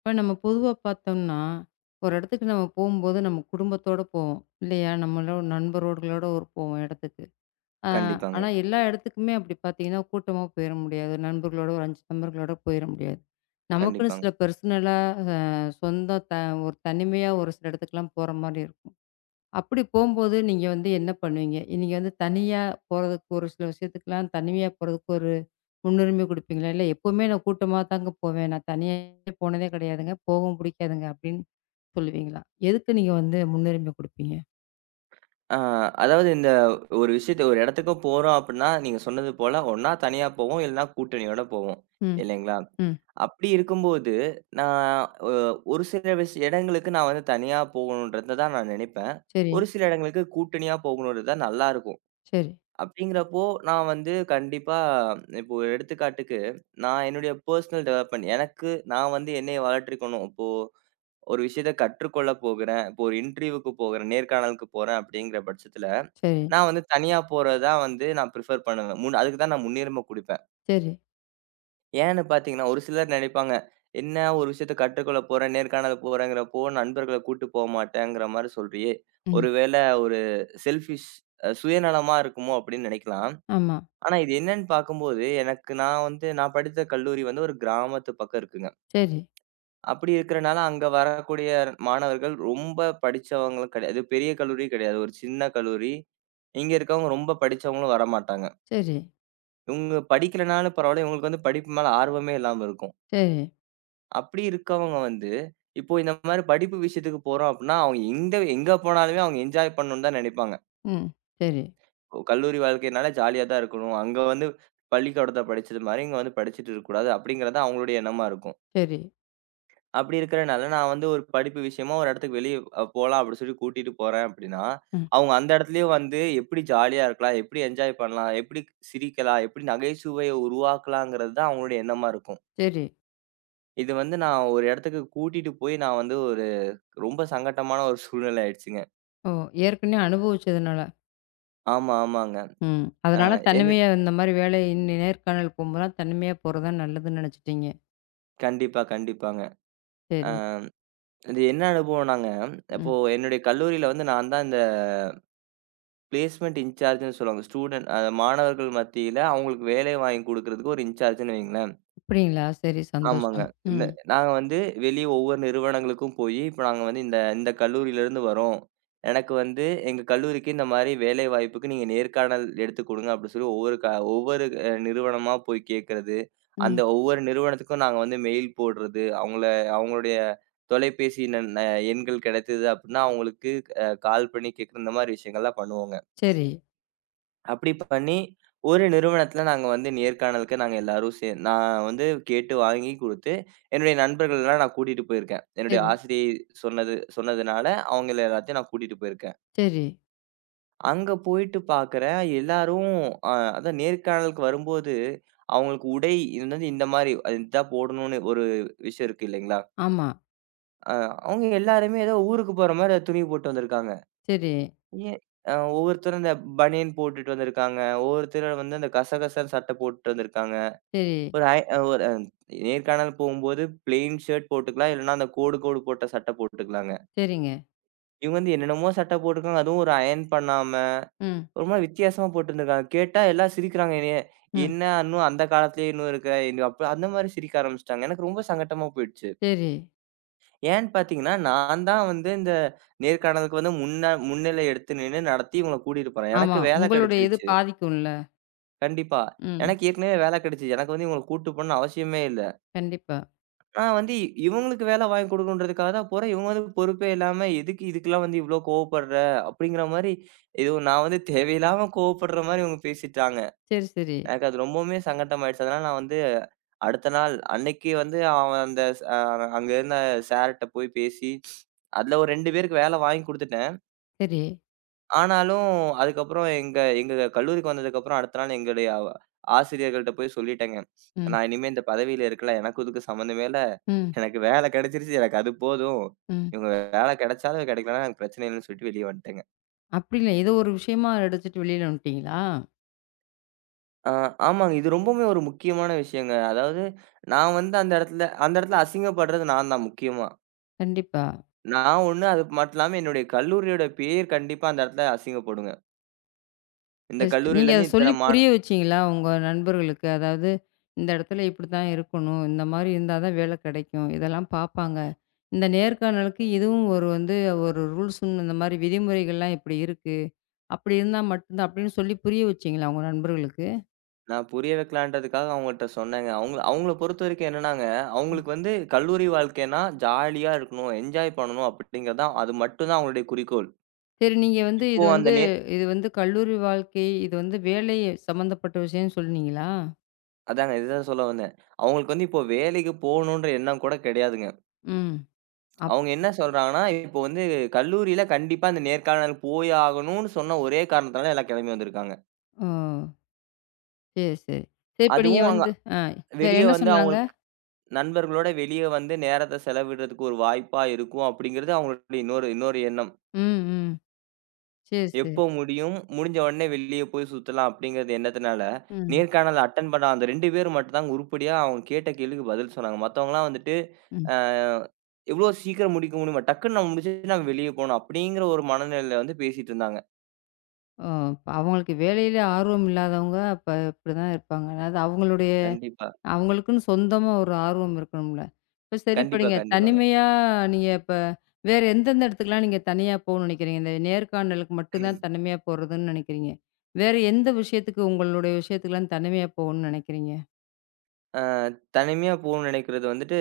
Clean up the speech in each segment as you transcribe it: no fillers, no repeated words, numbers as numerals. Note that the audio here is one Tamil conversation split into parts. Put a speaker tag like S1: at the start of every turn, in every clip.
S1: இப்ப நம்ம பொதுவா பார்த்தோம்னா, ஒரு இடத்துக்கு நம்ம போம்போது நம்ம குடும்பத்தோட போவோம். இல்லையா? நம்மளோட நண்பர்களோட ஒரு போவோம் இடத்துக்கு. அ
S2: கண்டிப்பாங்க,
S1: ஆனா எல்லா இடத்துக்குமே அப்படி பார்த்தீங்கன்னா, கூட்டமா போயிற முடியாது. நண்பர்களோட ஒரு 5 நண்பர்களோட போயிற முடியாது. நமக்குன்னு
S2: கண்டிப்பாங்க.
S1: சில பெர்சனலா அ சொந்த த ஒரு தனிமையா ஒரு சில இடத்துக்குலாம் போற மாரி இருக்கும். அப்படி போம்போது நீங்க வந்து என்ன பண்ணுவீங்க? நீங்க வந்து தனியா போறதுக்கு ஒரு சில விஷயத்துக்குலாம் தனிமையா போறதுக்கு ஒரு முன்னுரிமை குடுப்பீங்களா? இல்ல எப்பவுமே நான் கூட்டமா தாங்க போவேன். நான் தனியா போனதே கிடையாதுங்க. போகவும் பிடிக்காதுங்க அப்படின்னு சொல்லுவீங்களா? எதுக்கு நீங்க வந்து முன்னுரிமை குடுப்பீங்க?
S2: ஆ அதாவது இந்த ஒரு விஷயத்த ஒரு இடத்துக்கு போறோம் அப்டின்னா, நீங்க சொன்னது போல ஒண்ணா தனியா போவோம், இல்லனா கூட்டணியோட போவோம்.
S1: ம்.
S2: இல்லைங்களா?
S1: ம்.
S2: அப்டி இருக்கும்போது, நான் அ ஒரு சில இடங்களுக்கு நான் வந்து தனியா போகணுன்றத தான் நான் நினைப்பேன்.
S1: சரி,
S2: ஒரு சில இடங்களுக்கு கூட்டணியா போகணுன்றது தான் நல்லாருக்கும்.
S1: சரி,
S2: அப்டிங்கிறப்போ, நான் வந்து கண்டிப்பா இப்போ ஒரு எடுத்துக்காட்டுக்கு, நான் என்னுடைய பெர்சனல் டெவலப்மென்ட் எனக்கு நான் வந்து என்னைய வளர்த்திக்கணும். இப்போ ஒரு விஷயத்த கற்றுக்கொள்ள போகிறேன். இப்போ ஒரு இன்டர்வியூக்கு போகிறேன், நேர்காணலுக்கு போறேன் அப்படிங்கிற பட்சத்துல,
S1: சரி,
S2: நான் வந்து தனியா போறது தான் வந்து நான் பிரிஃபர் பண்ணுவேன். அதுக்கு தான் நான் முன்னுரிமை குடுப்பேன்.
S1: சரி.
S2: ஏன்னு பார்த்தீங்கன்னா, ஒரு சிலர் நினைப்பாங்க, "என்ன ஒரு விஷயத்த கற்றுக்கொள்ள போறேன், நேர்காணல் போறேங்கிறப்போ நண்பர்கள கூட்டு போ மாட்டேங்கிற மாரி சொல்றியே!
S1: ம்.
S2: ஒருவேளை ஒரு செல்ஃபிஷ் சுயநலமா இருக்குமோ!" அப்படின்னு நினைக்கலாம்.
S1: ஆமா.
S2: ஆனா இது என்னன்னு பார்க்கும்போது, எனக்கு நான் வந்து நான் படித்த கல்லூரி வந்து ஒரு கிராமத்து பக்கம் இருக்குங்க.
S1: சரி,
S2: அப்படி இருக்கிறனால, அங்க வரக்கூடிய மாணவர்கள் ரொம்ப படிச்சவங்களும் கிடையாது. பெரிய கல்லூரி கிடையாது. ஒரு சின்ன கல்லூரி. இங்க இருக்கவங்க ரொம்ப படிச்சவங்களும் வரமாட்டாங்க.
S1: சரி,
S2: இவங்க படிக்கலனாலும் பரவால்ல. இவங்களுக்கு வந்து படிப்பு மேல ஆர்வமே இல்லாம இருக்கும்.
S1: சரி.
S2: அப்படி இருக்கவங்க வந்து, இப்போ இந்த மாரி படிப்பு விஷயத்துக்கு போறோம் அப்படின்னா, அவங்க எங்க எங்க போனாலுமே அவங்க என்ஜாய் பண்ணணும்னு தான் நினைப்பாங்க.
S1: ம். சரி,
S2: ஓ, கல்லூரி வாழ்க்கைனால ஜாலியா தான் இருக்கணும். அங்க வந்து பள்ளிக்கூடத்துல படிச்சது மாரி இங்க வந்து படிச்சுட்டு இருக்கக்கூடாது அப்படிங்கிறது தான் அவங்களுடைய எண்ணமா இருக்கும்.
S1: சரி,
S2: அப்படி இருக்கிறனால, நான் வந்து ஒரு படிப்பு விஷயமா ஒரு இடத்துக்கு வெளிய போலாம் அப்படி சொல்லி கூட்டிட்டு போறேன் அப்படின்னா,
S1: ம்.
S2: அவங்க அந்த இடத்துலயே வந்து எப்படி ஜாலியா இருக்கலாம், எப்படி என்ஜாய் பண்ணலாம், எப்படி சிரிக்கலாம், எப்படி நகைச்சுவைய உருவாக்கலாங்கிறது தான் அவங்களுடைய எண்ணமா இருக்கும்.
S1: சரி.
S2: இது வந்து நான் ஒரு இடத்துக்கு கூட்டிட்டு போய் நான் வந்து ஒரு ரொம்ப சங்கட்டமான ஒரு சூழ்நிலை ஆயிடுச்சுங்க.
S1: ஓ! ஏற்கனவே அனுபவிச்சதுனால.
S2: ஆமா, ஆமாங்க.
S1: ம்.
S2: அ
S1: அதனால
S2: என்ன
S1: தனிமையா இந்த மாரி வேலை இன்னி நேர்காணல் போம்போதெல்லாம் தனிமையா போறது தான் நல்லதுன்னு நெனச்சுட்டீங்க.
S2: கண்டிப்பா, கண்டிப்பாங்க. அ
S1: சரி.
S2: இது என்ன அனுபவம்னாங்க, இப்போ
S1: ம்.
S2: என்னுடைய கல்லூரியில வந்து நான் தான் இந்த பிளேஸ்மென்ட் இன்சார்ஜ்ன்னு சொல்லுவாங்க. ஸ்டூடண்ட் அ மாணவர்கள் மத்தியில அவங்களுக்கு வேலை வாங்கி குடுக்குறதுக்கு ஒரு இன்சார்ஜ்ன்னு வைங்களேன்.
S1: அப்படிங்களா? சரி
S2: ஆமாங்க.
S1: சந்தோஷம்.
S2: இந்த
S1: ம்.
S2: நாங்க வந்து வெளிய ஒவ்வொரு நிறுவனங்களுக்கும் போயி, இப்ப நாங்க வந்து இந்த இந்த கல்லூரியிலருந்து வரோம். எனக்கு வந்து எங்க கல்லூரிக்கு இந்த மாரி வேலை வாய்ப்புக்கு நீங்க நேர்காணல் எடுத்து குடுங்க அப்டி சொல்லி ஒவ்வொரு நிறுவனமா போய் கேட்கறது. அந்த
S1: ம்.
S2: ஒவ்வொரு நிறுவனத்துக்கும் நாங்க வந்து மெயில் போடுறது. அவங்கள அவங்களுடைய தொலைபேசி எண்கள் கிடைத்தது அப்டின்னா, அவங்களுக்கு கால் பண்ணி கேட்கற இந்த மாரி விஷயங்கள்லாம் பண்ணுவோங்க.
S1: சரி,
S2: அப்படி பண்ணி, ஒரு நிறுவனத்துல நாங்க வந்து நேர்காணலுக்கு நாங்க எல்லாரும் நான் வந்து கேட்டு வாங்கி குடுத்து, என்னுடைய நண்பர்கள்லாம் நான் கூட்டிட்டு போயிருக்கேன். என்னுடைய
S1: சரி,
S2: ஆசிரியை சொன்னதுனால, அவங்கள எல்லாத்தையும் நான் கூட்டிட்டு போயிருக்கேன்.
S1: சரி.
S2: அங்க போயிட்டு பார்க்குறேன் எல்லாரும் அ அதான் நேர்காணலுக்கு வரும்போது, அவங்களுக்கு உடை இது வந்து இந்த மாரி இதான் போடணும்னு ஒரு விஷயம் இருக்கு இல்லைங்களா?
S1: ஆமா.
S2: அ அவங்க எல்லாருமே ஏதோ ஊருக்கு போற மாரி துணி போட்டு வந்திருக்காங்க.
S1: சரி,
S2: ஏன் ஒவ்வொருத்தரும் இந்த பனியன் போட்டுட்டு வந்திருக்காங்க. ஒவ்வொருத்தர் வந்து அந்த கசகசன்னு சட்டை போட்டுட்டு வந்திருக்காங்க.
S1: சரி,
S2: ஒரு ஐ ஒரு நேர்காணல் போகும்போது பிளெயின் ஷர்ட் போட்டுக்கலாம். இல்லன்னா அந்த கோடு கோடு போட்ட சட்டை போட்டுக்கலாங்க.
S1: சரிங்க.
S2: இவங்க வந்து என்னென்னமோ சட்டை போட்டுருக்காங்க. அதுவும் ஒரு அயர்ன் பண்ணாம,
S1: ம்,
S2: ஒரு மாரி வித்தியாசமா போட்டுருந்துருக்காங்க. கேட்டா எல்லாம் சிரிக்கிறாங்க என்னைய.
S1: ம்.
S2: "என்ன இன்னும் அந்த காலத்திலேயே இன்னும் இருக்க?" இன்னும் அப்ப அந்த மாரி சிரிக்க ஆரம்பிச்சுட்டாங்க. எனக்கு ரொம்ப சங்கட்டமா போயிடுச்சு.
S1: சரி.
S2: ஏன்னு பார்த்தீங்கன்னா, நான் தான் வந்து இந்த நேர்காணலுக்கு வந்து முன்னிலை எடுத்து நின்னு நடத்தி இவங்கள கூட்டிட்டு போறேன்.
S1: ஆமா.
S2: எனக்கு வேலை
S1: உங்களுடைய இது
S2: கிடைச்சிருச்சு.
S1: பாதிக்கும்ல.
S2: கண்டிப்பா.
S1: ம்.
S2: எனக்கு ஏற்கனவே வேலை கிடைச்சுது. எனக்கு வந்து இவங்கள கூட்டு போணும்னு அவசியமே இல்ல.
S1: கண்டிப்பா.
S2: நான் வந்து இவங்களுக்கு வேலை வாங்கி குடுக்கணுன்றதுக்காக தான் போறேன். இவங்க வந்து பொறுப்பே இல்லாம, "எதுக்கு இதுக்கெல்லாம் வந்து இவ்ளோ கோவப்படுற?" அப்படிங்கிற மாரி, ஏதோ நான் வந்து தேவையில்லாம கோவப்படுற மாரி இவங்க பேசிட்டாங்க.
S1: சரி, சரி,
S2: எனக்கு அது ரொம்பவுமே சங்கட்டமாயிடுச்சு. அதனால நான் வந்து அடுத்த நாள் அன்னைக்கு வந்து அந்த ஸ் அ அங்க இருந்த சார்ட்ட போய் பேசி, அதுல ஒரு 2 பேருக்கு வேலை வாங்கி குடுத்துட்டேன்.
S1: சரி.
S2: ஆனாலும், அதுக்கப்புறம் எங்க எங்க கல்லூரிக்கு வந்ததுக்கப்புறம் அடுத்த நாள் எங்களுடைய ஆசிரியர்கள்ட்ட போய் சொல்லிட்டேங்க.
S1: ம்,
S2: நான் இனிமே இந்த பதவியில இருக்கல. எனக்கும் இதுக்கும் சம்மந்தமே இல்ல.
S1: ம்,
S2: எனக்கு வேலை கிடைச்சிருச்சு. எனக்கு அது போதும்.
S1: ம்.
S2: இவங்க வேலை கிடைச்சாலும் கிடைக்கலனாலும் எனக்கு பிரச்சனை இல்லன்னு சொல்லிட்டு வெளிய வந்துட்டேங்க.
S1: அப்படி இல்ல. ஏதோ ஒரு விஷயமா எடுத்துட்டு வெளியில வந்துட்டீங்களா?
S2: ஆ ஆமாங்க. இது ரொம்பவுமே ஒரு முக்கியமான விஷயங்க. அதாவது நான் வந்து அந்த இடத்துல அசிங்கப்படுறது நான் தான் முக்கியமா.
S1: கண்டிப்பா.
S2: நான் ஒண்ணு அது மட்டும் இல்லாம என்னுடைய கல்லூரியோட பேர் கண்டிப்பா அந்த இடத்துல அசிங்கப்படுங்க. இந்த
S1: சரி, சரி. நீங்க அத
S2: கல்லூரியிலருந்து
S1: சொல்லி
S2: இத்தன மா
S1: புரிய வச்சீங்களா? உங்க நண்பர்களுக்கு? அதாவது, இந்த இடத்துல இப்படித்தான் இருக்கணும். இந்த மாரி இருந்தா தான் வேலை கிடைக்கும். இதெல்லாம் பார்ப்பாங்க. இந்த நேர்காணலுக்கு இதுவும் ஒரு வந்து ஒரு ரூல்ஸ்ன்னு இந்த மாரி விதிமுறைகள்லாம் இப்படி இருக்கு. அப்படி இருந்தா மட்டும்தான் அப்படின்னு சொல்லி புரிய வச்சீங்களா உங்க நண்பர்களுக்கு?
S2: நான் புரிய வைக்கலான்றதுக்காக அவங்கட்ட சொன்னேங்க. அவங்கள அவங்கள பொறுத்தவரைக்கும் என்னன்னாங்க,
S1: ம்.
S2: அவங்களுக்கு வந்து கல்லூரி வாழ்க்கைன்னா ஜாலியா இருக்கணும், என்ஜாய் பண்ணணும் அப்படிங்கிறது தான் அது மட்டும் தான் அவங்களுடைய குறிக்கோள்.
S1: சரி, நீங்க வந்து
S2: இப்போ
S1: இது
S2: அந்த
S1: வந்து
S2: நே
S1: இது வந்து கல்லூரி வாழ்க்கை, இது வந்து வேலை சம்மந்தப்பட்ட விஷயம்ன்னு சொன்னீங்களா?
S2: அதாங்க இதுதான் சொல்ல வந்தேன். அவங்களுக்கு வந்து இப்போ வேலைக்கு போகணுன்ற எண்ணம் கூட கிடையாதுங்க.
S1: ம். அப்
S2: அவங்க என்ன சொல்றாங்கன்னா, இப்போ வந்து கல்லூரியில கண்டிப்பா அந்த நேர்காணல் போய் ஆகணும்னு சொன்ன ஒரே காரணத்தால எல்லாம் கிளம்பி வந்திருக்காங்க.
S1: ஓ! சரி, சரி. சரி இப்ப நீங்க
S2: அதுவும் அங்க
S1: வந்து வேற
S2: வெளிய
S1: என்ன
S2: வந்து
S1: சொன்னாங்க?
S2: அவங்களுக்கு நண்பர்களோட வெளிய வந்து நேரத்த செலவிடுறதுக்கு ஒரு வாய்ப்பா இருக்கும் அப்படிங்கிறது அவங்களுடைய இன்னொரு இன்னொரு எண்ணம்.
S1: ம், ம். சரி, சரி.
S2: எப்போ முடியும்? முடிஞ்ச உடனே வெளிய போய் சுத்தலாம் அப்படிங்கிறது எண்ணத்தினால,
S1: ம்.
S2: நேர்காணல் அட்டெண்ட் பண்ண அந்த 2 பேர் மட்டும் தாங்க உருப்படியா அவங்க கேட்ட கேள்விக்கு பதில் சொன்னாங்க. மத்தவங்கலாம் வந்துட்டு,
S1: ம்.
S2: அ எவ்வளோ சீக்கிரம் முடிக்க முடியுமா? டக்குன்னு நம்ம முடிச்சுட்டு நாங்க வெளிய போணும். அப்படிங்கிற ஒரு மனநிலையில வந்து பேசிட்டு இருந்தாங்க.
S1: ஓ! அப்ப அவங்களுக்கு வேலையில ஆர்வம் இல்லாதவங்க, அப்ப இப்படிதான் இருப்பாங்க. அதாவது அவங்களுடைய
S2: கண்டிப்பா,
S1: அவங்களுக்குன்னு சொந்தமா ஒரு ஆர்வம் இருக்கணும்ல. இப்ப சரி இப்ப
S2: கண்டிப்பா,
S1: நீங்க
S2: கண்டிப்பா.
S1: தனிமையா நீங்க இப்ப வேற எந்தெந்த இடத்துக்குலாம் நீங்க தனியா போகணும்னு நெனைக்கிறீங்க? இந்த நேர்காணலுக்கு மட்டும் தான் தனிமையா போறதுன்னு நெனைக்கிறீங்க. வேற எந்த விஷயத்துக்கு உங்களுடைய விஷயத்துக்குலாம் தனிமையா போகணும்னு நெனைக்கிறீங்க?
S2: அ தனிமையா போணும்னு நினைக்கிறது வந்துட்டு,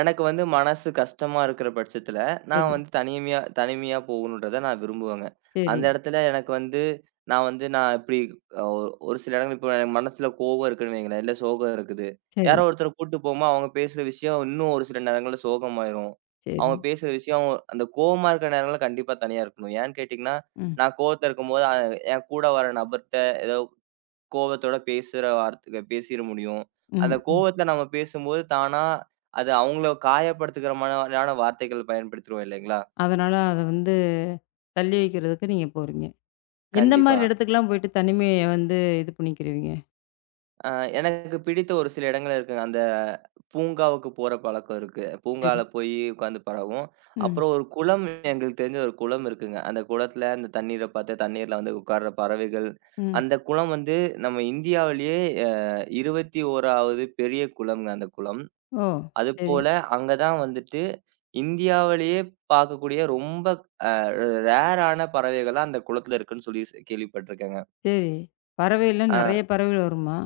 S2: எனக்கு வந்து மனசு கஷ்டமா இருக்கிற பட்சத்துல, நான்
S1: சரி,
S2: வந்து தனிமையா தனிமையா போகணுன்றத நான் விரும்புவேங்க.
S1: சரி,
S2: அந்த இடத்துல எனக்கு வந்து நான் வந்து நான் இப்டி அ ஒரு சில இடங்கள் இப்போ என் மனசுல கோவம் இருக்குன்னு வைங்களேன், இல்ல சோகம் இருக்குது.
S1: சரி,
S2: யாரோ ஒருத்தர கூட்டு போமா அவங்க பேசுற விஷயம் இன்னும் ஒரு சில நேரங்கள்ல சோகமாயிரும்.
S1: சரி.
S2: அவங்க பேசுற விஷயம் அவங்க- அந்த கோவமா இருக்கிற நேரங்கள்ல கண்டிப்பா தனியா இருக்கணும். ஏன்னு கேட்டீங்கன்னா,
S1: ம்,
S2: நான் கோவத்துல இருக்கும்போது என் கூட வர நபர்ட்ட ஏதோ கோவத்தோட பேசுற வார்த்தை பேசிற முடியும்.
S1: ம்,
S2: அந்த
S1: ம்.
S2: கோவத்துல நம்ம பேசும்போது தானா, அது அவங்கள காயப்படுத்துகிற மாரியான வார்த்தைகள் பயன்படுத்துறோம் இல்லைங்களா?
S1: அதனால அத வந்து தள்ளி வைக்கிறதுக்கு நீங்க போறீங்க. எந்த மாரி
S2: கண்டிப்பா.
S1: இடத்துக்குலாம் போயிட்டு தனிமைய வந்து இது பண்ணிக்கிருவீங்க?
S2: அ எனக்கு பிடித்த ஒரு சில இடங்கள் இருக்குங்க. அந்த பூங்காவுக்கு போற பழக்கம் இருக்கு.
S1: சரி.
S2: பூங்கால போய் உட்காந்து பழகுவோம்.
S1: ம்.
S2: அப்புறம் ஒரு குளம் எங்களுக்கு தெரிஞ்ச ஒரு குளம் இருக்குங்க. அந்த குளத்துல அந்த தண்ணீர பார்த்து தண்ணீர்ல வந்து உட்கார்ற பறவைகள்.
S1: ம்.
S2: அந்த குளம் வந்து நம்ம இந்தியாவிலேயே அ 21வது பெரிய குளம்ங்க அந்த குளம்.
S1: ஓ! சரி,
S2: அதுபோல அங்க தான் வந்துட்டு இந்தியாவிலேயே பார்க்கக்கூடிய ரொம்ப அ ரேரான பறவைகளா அந்த குளத்தில இருக்குன்னு சொல்லி கேள்விப்பட்டுருக்கேங்க.
S1: சரி. பறவைலாம்
S2: ஆ
S1: நெறைய பறவைகள் வருமா?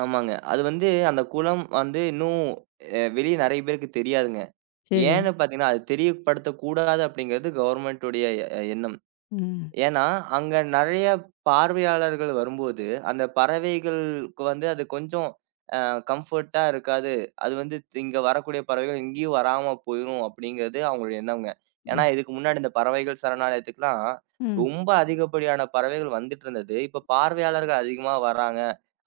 S2: ஆமாங்க. அது வந்து அந்த குளம் வந்து இன்னும் வெளிய நெறைய பேருக்கு தெரியாதுங்க.
S1: சரி.
S2: ஏன்னு பார்த்தீங்கன்னா, அது தெரியப்படுத்தக்கூடாது அப்படிங்கிறது கவர்மெண்ட்டுடைய எண்ணம்.
S1: ம்.
S2: ஏன்னா, அங்க நெறைய பார்வையாளர்கள் வரும்போது, அந்த பறவைகளுக்கு வந்து அது கொஞ்சம் அ கம்ஃபர்ட்டா இருக்காது. அது வந்து இங்க வரக்கூடிய பறவைகள் எங்கேயும் வராம போயிரும் அப்படிங்கிறது அவங்களுடைய எண்ணம்ங்க. ஏன்னா,
S1: ம்.
S2: இதுக்கு முன்னாடி இந்த பறவைகள் சரணாலயத்துக்குலாம்
S1: ம்.
S2: ரொம்ப அதிகப்படியான பறவைகள் வந்துட்டு இருந்தது. இப்ப பார்வையாளர்கள் அதிகமா வராங்க.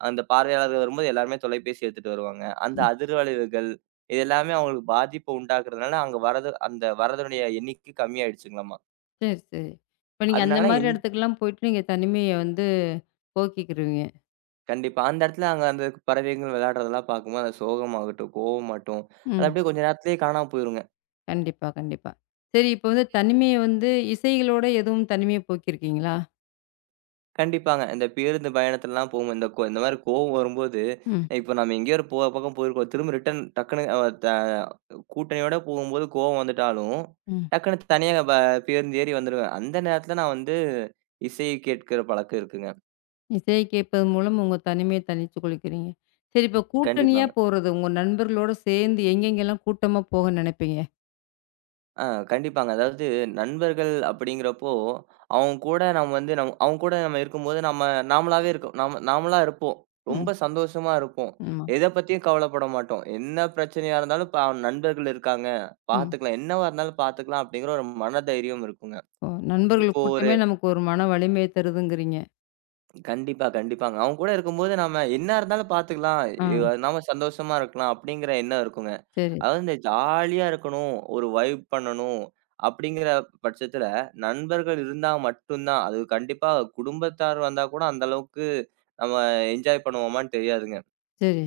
S2: அந்த பார்வையாளர்கள் வரும்போது எல்லாருமே தொலைபேசி எடுத்துட்டு வருவாங்க. அந்த
S1: ம்.
S2: அதிர்வலைவுகள் இது எல்லாமே அவங்களுக்கு பாதிப்ப உண்டாக்குறதுனால, அங்க வரது அந்த வரதனுடைய எண்ணிக்கை கம்மியாயிடுச்சுங்களாமா.
S1: சரி, சரி. இப்ப நீங்க அந்த
S2: அதனால
S1: மாரி இடத்துக்குலாம் போயிட்டு நீங்க தனிமைய வந்து போக்கிக்கிருவீங்க.
S2: கண்டிப்பா. அந்த இடத்துல அங்க அந்த பறவைகள் விளையாடுறதெல்லாம் பார்க்கும்போது, அந்த சோகமாகட்டும், கோவமாகட்டும், அது
S1: ம்.
S2: அப்படியே கொஞ்ச நேரத்திலேயே காணாம போயிருங்க.
S1: கண்டிப்பா, கண்டிப்பா. சரி இப்ப வந்து தனிமைய வந்து இசைகளோட எதுவும் தனிமைய போக்கியிருக்கீங்களா?
S2: கண்டிப்பாங்க. இந்த பேருந்து பயணத்துலலாம் போகும்போது, இந்த இந்த மாரி கோவம் வரும்போது,
S1: ம்.
S2: இப்ப நம்ம எங்கேயோ ஒரு போ பக்கம் போயிருக்கோம். திரும்ப ரிட்டர்ன் டக்குனு அ த கூட்டணியோட போகும்போது கோவம் வந்துட்டாலும்,
S1: ம்.
S2: டக்குனு தனியா பேருந்து ஏறி வந்துருவேன். அந்த நேரத்துல நான் வந்து இசை கேட்கிற பழக்கம் இருக்குங்க.
S1: இசைய கேட்பதன் மூலம் உங்க தனிமைய தனித்துக் கொள்கிறீங்க. சரி இப்ப கூட்டணியா
S2: கண்டிப்பாங்க.
S1: போறது, உங்க நண்பர்களோட சேர்ந்து எங்கெங்கலாம் கூட்டமா போக நினைப்பீங்க?
S2: கண்டிப்பாங்க. அதாவது நண்பர்கள் அப்படிங்கிறப்போ, அவங்க கூட நம்ம இருக்கும்போது நம்ம நாமளாவே இருக்கோம். நாம நாமளா இருப்போம்.
S1: ம்.
S2: ரொம்ப சந்தோஷமா இருப்போம்.
S1: ஆமா.
S2: எத பத்தியும் கவலைப்பட மாட்டோம். என்ன பிரச்சனையா இருந்தாலும் நண்பர்கள் இருக்காங்க.
S1: ம்.
S2: பார்த்துக்கலாம். என்னவா இருந்தாலும் பார்த்துக்கலாம் அப்படிங்கிற ஒரு மனதைரியம் இருக்குங்க.
S1: ஓ! நண்பர்கள்
S2: இப்போ ஒரு
S1: கூட்டமே நமக்கு ஒரு மன வலிமைய தருதுங்கிறீங்க.
S2: கண்டிப்பா, கண்டிப்பாங்க. அவங்க கூட இருக்கும்போது நாம என்ன இருந்தாலும் பார்த்துக்கலாம்.
S1: ஆ,
S2: இ நாம சந்தோஷமா இருக்கலாம் அப்படிங்கிற எண்ணம் இருக்குங்க.
S1: சரி,
S2: அதாவது இந்த ஜாலியா இருக்கணும். ஒரு வைப் பண்ணணும். அப்படிங்கிற பட்சத்துல நண்பர்கள் இருந்தா மட்டும் தான். அது கண்டிப்பா குடும்பத்தார் வந்தா கூட அந்த அளவுக்கு நம்ம என்ஜாய் பண்ணுவோமான்னு தெரியாதுங்க.
S1: சரி.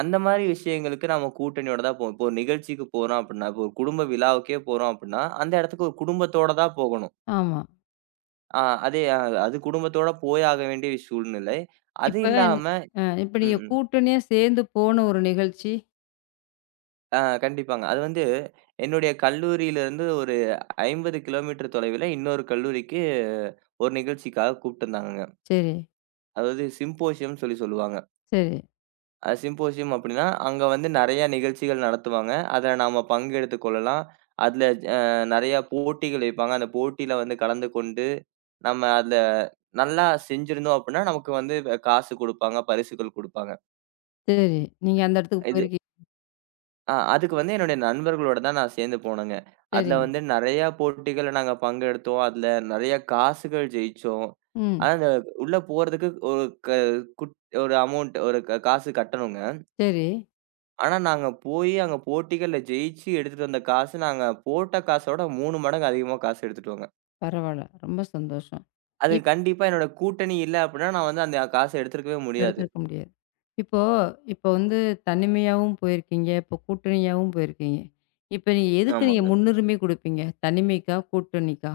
S2: அந்த மாரி விஷயங்களுக்கு நம்ம கூட்டணியோட தான் போவோம். இப்போ ஒரு நிகழ்ச்சிக்கு போறோம் அப்படின்னா, இப்போ ஒரு குடும்ப விழாவுக்கே போறோம் அப்படின்னா, அந்த இடத்துக்கு ஒரு குடும்பத்தோட தான் போகணும்.
S1: ஆமா.
S2: ஆ அதே அது குடும்பத்தோட போய் ஆக வேண்டிய சூழ்நிலை. அது
S1: இப்ப
S2: இல்லாம
S1: இப்ப நீங்க
S2: ம்.
S1: கூட்டணியா சேர்ந்து போன ஒரு நிகழ்ச்சி.
S2: கண்டிப்பாங்க. அது வந்து என்னுடைய கல்லூரியிலிருந்து ஒரு 50 கிலோமீட்டர் தொலைவில இன்னொரு கல்லூரிக்கு ஒரு நிகழ்ச்சிக்காக கூப்பிட்டுருந்தாங்கங்க.
S1: சரி,
S2: அதாவது சிம்போசியம்ன்னு சொல்லி சொல்லுவாங்க.
S1: சரி,
S2: அது சிம்போசியம் அப்படின்னா, அங்க வந்து நெறைய நிகழ்ச்சிகள் நடத்துவாங்க. அதுல நாம பங்கெடுத்துக் கொள்ளலாம். அதுல அ நெறைய போட்டிகள் வைப்பாங்க. அந்த போட்டியில வந்து கலந்து கொண்டு, நம்ம அதுல நல்லா செஞ்சிருந்தோம் அப்படின்னா, நமக்கு வந்து காசு குடுப்பாங்க, பரிசுகள் குடுப்பாங்க.
S1: சரி. நீங்க அந்த இடத்துக்கு போயிருக்கீங்க.
S2: அதுக்கு வந்து என்னுடைய நண்பர்களோட தான் நான் சேர்ந்து போனேங்க. அதுல
S1: சரிங்க.
S2: வந்து நெறையா போட்டிகள்ல நாங்க பங்கெடுத்தோம். அதுல நெறைய காசுகள் ஜெயிச்சோம்.
S1: ம்.
S2: ஆனா, அந்த உள்ள போறதுக்கு குட் ஒரு அமௌண்ட் ஒரு க காசு கட்டணுங்க.
S1: சரி.
S2: ஆனா, நாங்க போயி அங்க போட்டிகள்ல ஜெயிச்சு எடுத்துட்டு வந்த காசு, நாங்க போட்ட காசோட 3 மடங்கு அதிகமா காசு எடுத்துட்டு வாங்க.
S1: பரவால்ல. ரொம்ப சந்தோஷம்.
S2: அது
S1: இப்
S2: கண்டிப்பா என்னோட கூட்டணி இல்ல அப்டின்னா, நான் வந்து அந்த காச எடுத்திருக்கவே முடியாது.
S1: எடுத்திருக்க முடியாது. இப்போ இப்போ வந்து தனிமையாவும் போயிருக்கீங்க. இப்போ கூட்டணியாவும் போயிருக்கீங்க. இப்ப நீங்க எதுக்கு நீங்க
S2: ஆமாங்க.
S1: முன்னுரிமை குடுப்பீங்க? தனிமைக்கா? கூட்டணிக்கா?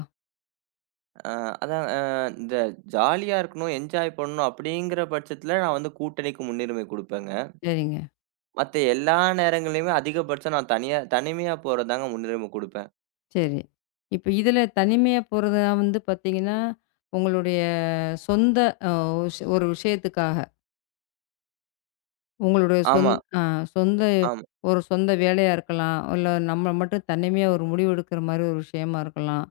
S2: ஆ அதான் அ இந்த ஜாலியா இருக்கணும், என்ஜாய் பண்ணணும் அப்டிங்கிற பட்சத்துல நான் வந்து கூட்டணிக்கு முன்னுரிமை குடுப்பேங்க.
S1: சரிங்க.
S2: மத்த எல்லா நேரங்கள்லயுமே அதிகபட்சம் நான் தனிமையா போறதுதாங்க முன்னுரிமை குடுப்பேன்.
S1: சரி. இப்ப இதுல தனிமையா போறதுனா வந்து பார்த்தீங்கன்னா, உங்களுடைய சொந்த அ ஒரு விஷயத்துக்காக. உங்களுடைய
S2: ஆமா,
S1: அ சொந்த
S2: ஆமா.
S1: ஒரு சொந்த வேலையா இருக்கலாம். இல்ல நம்ம மட்டும் தனிமையா ஒரு முடிவு எடுக்கிற மாரி ஒரு விஷயமா இருக்கலாம்.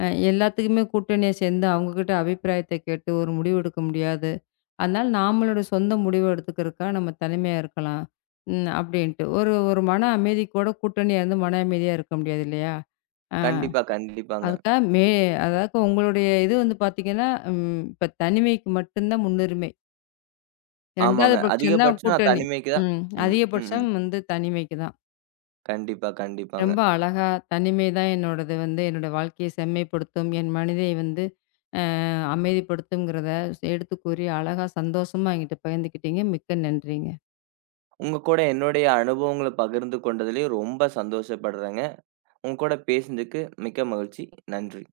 S1: அ எல்லாத்துக்குமே கூட்டணியா சேர்ந்து அவங்ககிட்ட அபிப்பிராயத்த கேட்டு ஒரு முடிவு எடுக்க முடியாது. அதனால நாமளோட சொந்த முடிவு எடுத்துக்கிறதுக்கா நம்ம தனிமையா இருக்கலாம். ம். அப்படின்ட்டு. ஒரு ஒரு மன அமைதி கூட கூட்டணியா இருந்து மன அமைதியா இருக்க முடியாது இல்லையா?
S2: கண்டிப்பா, கண்டிப்பாங்க.
S1: அதுக்கா மே அதாவது உங்களுடைய இது வந்து பார்த்தீங்கன்னா, ம் இப்ப தனிமைக்கு மட்டும் தான் முன்னுரிமை. 2வது
S2: ஆமாங்க.
S1: பட்சம் தான்
S2: அதிகபட்சம் நான்
S1: கூட்டணி.
S2: தனிமைக்கு தான்.
S1: ம்.
S2: ம், ம், ம்.
S1: அதிகபட்சம் வந்து தனிமைக்கு தான்.
S2: கண்டிப்பா,
S1: ரொம்ப
S2: கண்டிப்பாங்க.
S1: அழகா தனிமை தான் என்னோடது வந்து என்னோட வாழ்க்கையை செம்மைப்படுத்தும். என் மனதை வந்து அ அமைதிப்படுத்தும்ங்கிறத எடுத்து கூறி அழகா சந்தோஷமா என்கிட்ட பகிர்ந்துக்கிட்டீங்க. மிக்க நன்றிங்க.
S2: உங்க கூட என்னுடைய அனுபவங்கள பகிர்ந்து கொண்டதிலயும் ரொம்ப சந்தோஷப்படுறேங்க. உங்க கூட பேசினதுக்கு மிக்க மகிழ்ச்சி. நன்றி.